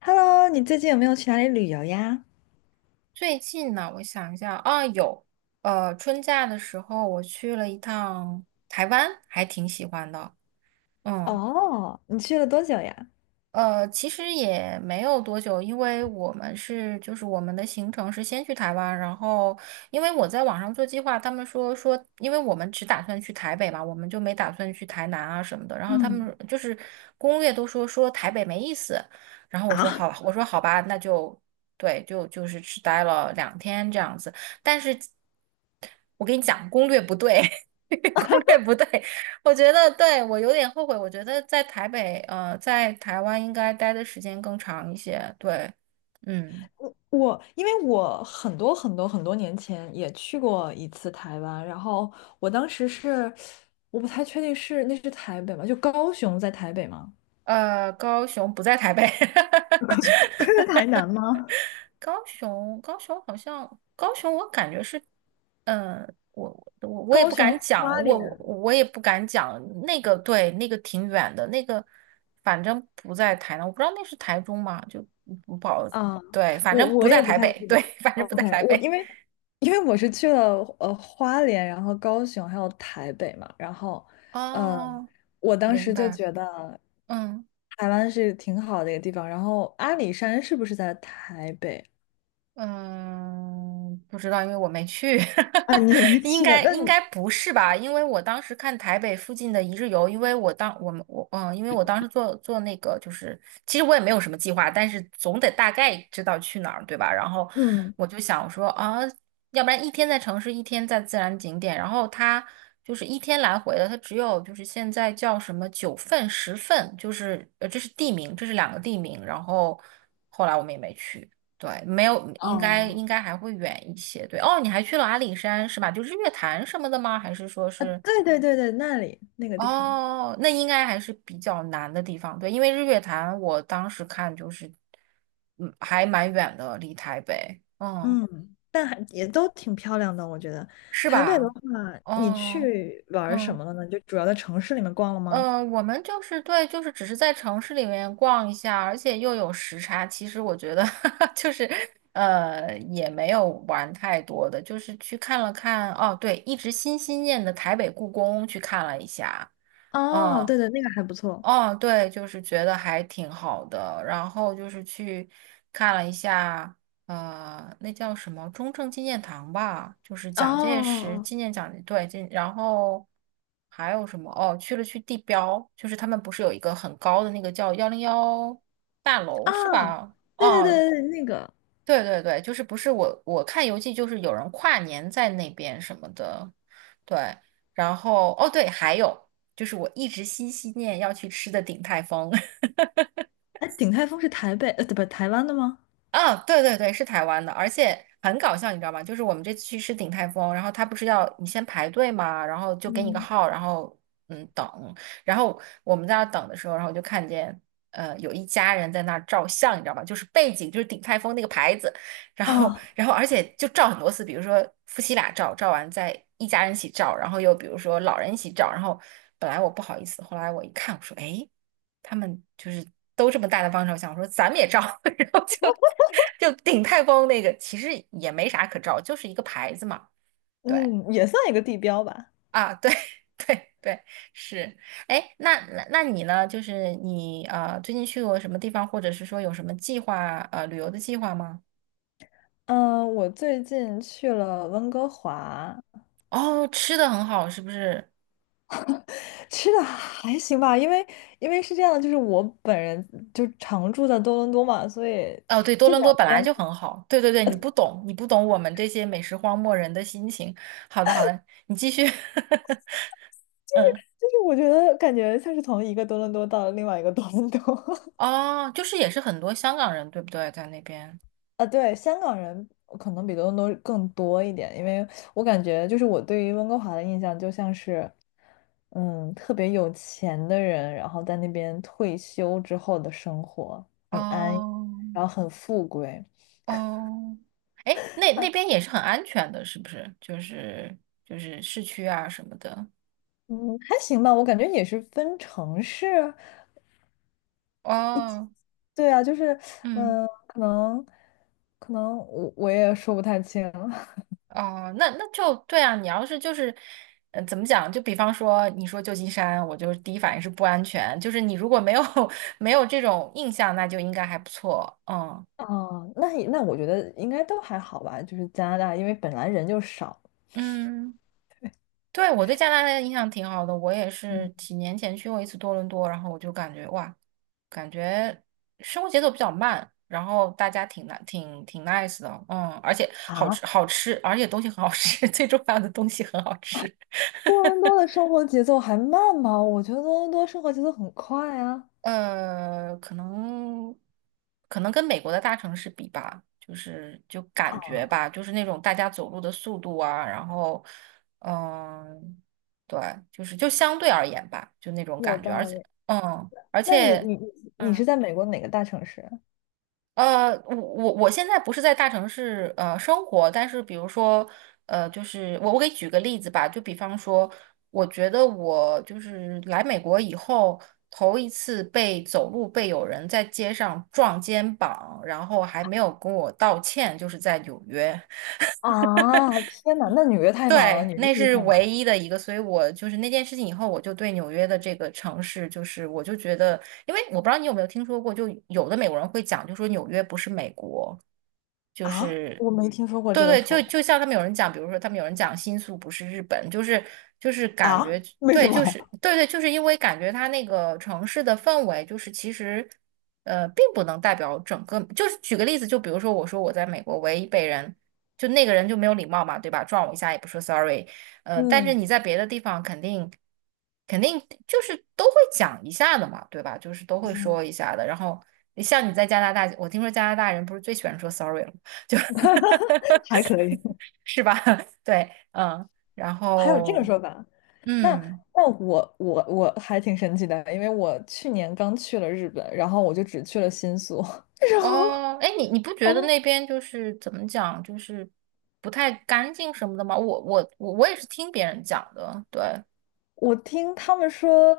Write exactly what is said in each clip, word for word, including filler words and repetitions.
Hello，你最近有没有去哪里旅游呀？最近呢，我想一下啊，有，呃，春假的时候我去了一趟台湾，还挺喜欢的。嗯。哦，你去了多久呀？呃，其实也没有多久，因为我们是就是我们的行程是先去台湾，然后因为我在网上做计划，他们说说，因为我们只打算去台北嘛，我们就没打算去台南啊什么的，然后他嗯，们就是攻略都说说台北没意思，然后我说啊，好，我说好吧，那就对，就就是只待了两天这样子，但是我跟你讲，攻略不对。攻略不对，我觉得对我有点后悔，我觉得在台北，呃，在台湾应该待的时间更长一些。对。嗯。我我因为我很多很多很多年前也去过一次台湾，然后我当时是，我不太确定是那是台北吗？就高雄在台北吗？呃，高雄不在台北。高雄，台南吗？高雄，高雄好像，高雄我感觉是，嗯、我我我也高不雄敢花讲，莲。我我我也不敢讲。那个，对，那个挺远的，那个反正不在台南，我不知道那是台中吗？就不不好。啊，对，反我正我不在也不台太北。记得对。了。反正不在 OK,台我北。因为，因为我是去了呃花莲，然后高雄还有台北嘛，然后，呃哦，我当明时就白。觉得嗯。台湾是挺好的一个地方。然后阿里山是不是在台北？嗯，不知道，因为我没去。啊？你 也没应去，该那应你，该不是吧？因为我当时看台北附近的一日游，因为我当我们我嗯，因为我当时做做那个，就是其实我也没有什么计划，但是总得大概知道去哪儿，对吧？然后嗯，我就想说啊，要不然一天在城市，一天在自然景点，然后它就是一天来回的，它只有就是现在叫什么九份、十份，就是呃，这是地名，这是两个地名，然后后来我们也没去。对，没有，应该哦，应该还会远一些。对。哦，你还去了阿里山是吧？就日月潭什么的吗？还是说啊，是？对对对对，那里那个地方，哦，那应该还是比较难的地方。对，因为日月潭我当时看就是，嗯，还蛮远的，离台北，嗯，嗯，但还也都挺漂亮的，我觉得。是台北的吧？话，你哦。去玩儿什嗯。么了呢？就主要在城市里面逛了嗯吗？呃，我们就是对，就是只是在城市里面逛一下，而且又有时差。其实我觉得 就是呃，也没有玩太多的，就是去看了看。哦，对，一直心心念的台北故宫去看了一下。哦，嗯。对对，那个还不错。哦，对，就是觉得还挺好的。然后就是去看了一下，呃，那叫什么中正纪念堂吧，就是哦蒋介石哦，纪念蒋，对，纪然后还有什么？哦，去了去地标，就是他们不是有一个很高的那个叫幺零幺大哦楼是啊，吧？对对哦，对对，那个，对对对，就是不是我我看游记就是有人跨年在那边什么的。对，然后哦对，还有就是我一直心心念要去吃的鼎泰丰。哎，鼎泰丰是台北，呃，不，台湾的吗？啊，对对对，是台湾的，而且很搞笑，你知道吗？就是我们这次去吃鼎泰丰，然后他不是要你先排队嘛，然后就给你个嗯，号，然后嗯等，然后我们在那儿等的时候，然后我就看见呃有一家人在那儿照相，你知道吗？就是背景就是鼎泰丰那个牌子，然后啊，然后而且就照很多次，比如说夫妻俩照，照完再一家人一起照，然后又比如说老人一起照，然后本来我不好意思，后来我一看，我说哎。诶他们就是都这么大的帮手，想说咱们也照。然后就就鼎泰丰那个其实也没啥可照，就是一个牌子嘛。对嗯，也算一个地标吧。啊，对 对对，是。哎，那那那你呢？就是你啊，最近去过什么地方，或者是说有什么计划呃旅游的计划吗？嗯，我最近去了温哥华，哦，吃的很好，是不是？吃的还行吧，因为，因为是这样的，就是我本人就常住在多伦多嘛，所以哦，对，多这伦多两本来边，就很好。对对对，你不懂，你不懂我们这些美食荒漠人的心情。好的好的，你继续。嗯。就是我觉得感觉像是从一个多伦多到了另外一个多伦多。哦，就是也是很多香港人，对不对？在那边。啊，对，香港人可能比多伦多更多一点，因为我感觉就是我对于温哥华的印象就像是，嗯，特别有钱的人，然后在那边退休之后的生活很安逸，哦然后很富贵。哦。哎，那那边也是很安全的，是不是？就是就是市区啊什么的。嗯，还行吧，我感觉也是分城市，哦。对啊，就是，嗯。嗯，可能，可能我我也说不太清。哦，那那就对啊。你要是就是，呃，怎么讲？就比方说，你说旧金山，我就第一反应是不安全。就是你如果没有 没有这种印象，那就应该还不错。嗯哦，那也，那我觉得应该都还好吧，就是加拿大，因为本来人就少。嗯。对，我对加拿大的印象挺好的，我也是嗯，几年前去过一次多伦多，然后我就感觉哇，感觉生活节奏比较慢，然后大家挺 n 挺挺 nice 的，嗯，而且好啊，吃好吃，而且东西很好吃。最重要的东西很好吃。多伦多的生活节奏还慢吗？我觉得多伦多生活节奏很快啊。呃，可能可能跟美国的大城市比吧，就是就感觉啊，吧，就是那种大家走路的速度啊，然后嗯，对，就是就相对而言吧，就那种有，嗯，感觉，而道且理。嗯，而那你且。你你你是嗯。在美国哪个大城市？呃，我我我现在不是在大城市呃生活，但是比如说，呃，就是我我给举个例子吧，就比方说，我觉得我就是来美国以后，头一次被走路被有人在街上撞肩膀，然后还没有跟我道歉，就是在纽约。啊，天哪，那纽约太忙了，对，纽约那确实是太忙唯了。一的一个，所以我就是那件事情以后，我就对纽约的这个城市，就是我就觉得，因为我不知道你有没有听说过，就有的美国人会讲，就说纽约不是美国，就啊，是，我没听说过这对个对，说就就法。像他们有人讲，比如说他们有人讲新宿不是日本，就是就是感啊，觉。 为对，什么？就是 对对，就是因为感觉它那个城市的氛围，就是其实呃并不能代表整个，就是举个例子，就比如说我说我在美国为一被人。就那个人就没有礼貌嘛，对吧？撞我一下也不说 sorry,呃，但是你嗯在别的地方肯定肯定就是都会讲一下的嘛，对吧？就是都会嗯，说一下的。然后像你在加拿大，我听说加拿大人不是最喜欢说 sorry 了吗，就 还可以。 是吧？对。嗯。然 还有这个后说法。那，嗯，那我我我还挺神奇的，因为我去年刚去了日本，然后我就只去了新宿，然后，哦，哎，你你不觉然得后。那边就是怎么讲，就是不太干净什么的吗？我我我我也是听别人讲的。对。我听他们说，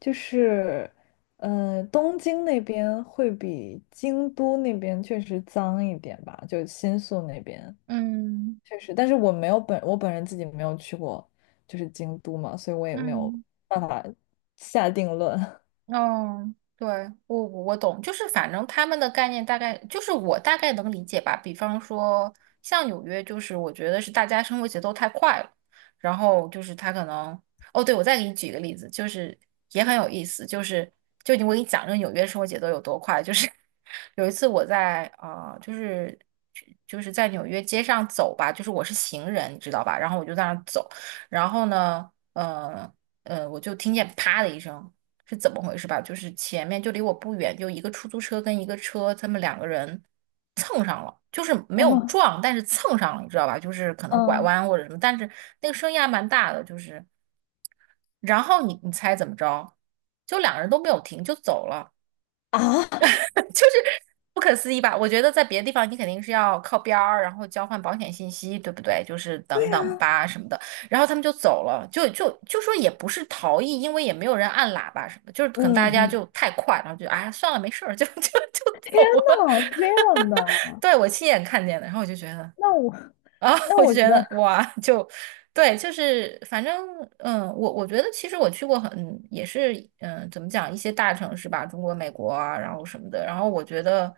就是，呃，东京那边会比京都那边确实脏一点吧，就新宿那边嗯确实，但是我没有，本，我本人自己没有去过，就是京都嘛，所以我也没有嗯。办法下定论。 嗯，对，我我我懂，就是反正他们的概念大概就是我大概能理解吧。比方说，像纽约，就是我觉得是大家生活节奏太快了，然后就是他可能，哦，对，我再给你举一个例子，就是也很有意思，就是就我给你讲这个纽约生活节奏有多快，就是 有一次我在啊、呃就是就是在纽约街上走吧，就是我是行人，你知道吧？然后我就在那儿走，然后呢，呃呃，我就听见啪的一声。是怎么回事吧？就是前面就离我不远，就一个出租车跟一个车，他们两个人蹭上了，就是没然有后，撞，但是蹭上了，你知道吧？就是可能拐嗯，弯或者什么，但是那个声音还蛮大的，就是，然后你你猜怎么着？就两个人都没有停就走了。啊。就是不可思议吧？我觉得在别的地方你肯定是要靠边儿，然后交换保险信息，对不对？就是等等吧什么的，然后他们就走了，就就就说也不是逃逸，因为也没有人按喇叭什么的就是可能嗯大家就嗯，太快，然后就哎算了没事儿，就就就天走了。呐，这 样的，对，我亲眼看见的，然后我就觉得那，我，啊。那我我就觉觉得，得哇，就对，就是反正嗯，我我觉得其实我去过很也是嗯，怎么讲一些大城市吧，中国、美国啊，然后什么的，然后我觉得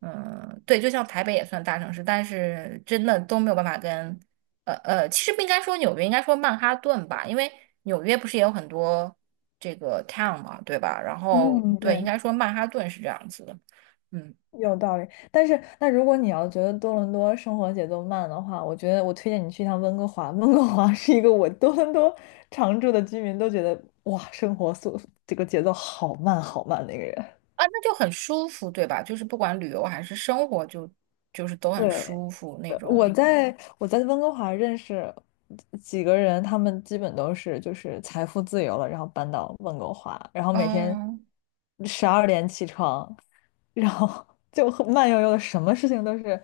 嗯，对，就像台北也算大城市，但是真的都没有办法跟呃呃，其实不应该说纽约，应该说曼哈顿吧，因为纽约不是也有很多这个 town 嘛，对吧？然后嗯，对，应对，该说曼哈顿是这样子的。嗯。有道理，但是那如果你要觉得多伦多生活节奏慢的话，我觉得我推荐你去一趟温哥华。温哥华是一个我多伦多常住的居民都觉得哇，生活速，这个节奏好慢好慢的一个人。啊，那就很舒服，对吧？就是不管旅游还是生活就，就是都对。很舒服那对，我种。在我在温哥华认识几个人，他们基本都是就是财富自由了，然后搬到温哥华，然后每天嗯十二点起床，然后 就很慢悠悠的，什么事情都是，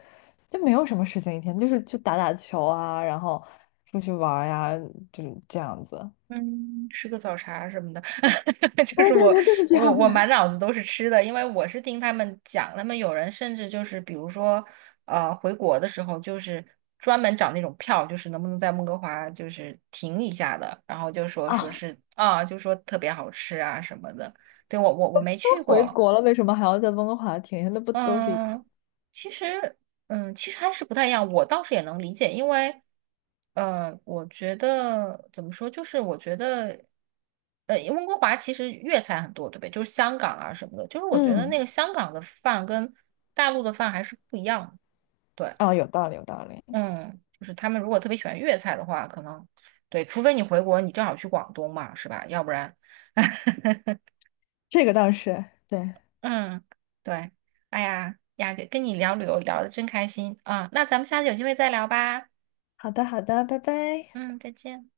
就没有什么事情一天，就是去打打球啊，然后出去玩儿呀，就是这样子。嗯，吃个早茶什么的。就对是对我对，就是这我样我满的。脑子都是吃的，因为我是听他们讲，他们有人甚至就是比如说，呃，回国的时候就是专门找那种票，就是能不能在温哥华就是停一下的，然后就说说啊！是啊，就说特别好吃啊什么的。对，我我我没 去都回过。国了，为什么还要在温哥华停下？那不都是一，嗯，其实，嗯，其实还是不太一样。我倒是也能理解，因为，呃，我觉得怎么说，就是我觉得，呃，温哥华其实粤菜很多，对不对？就是香港啊什么的，就是我觉得那嗯，个香港的饭跟大陆的饭还是不一样的。对。哦，有道理，有道理，嗯，就是他们如果特别喜欢粤菜的话，可能对，除非你回国，你正好去广东嘛，是吧？要不然。这个倒是对。嗯，对，哎呀呀，跟跟你聊旅游聊的真开心啊，那咱们下次有机会再聊吧。好的，好的，拜拜。嗯，再见。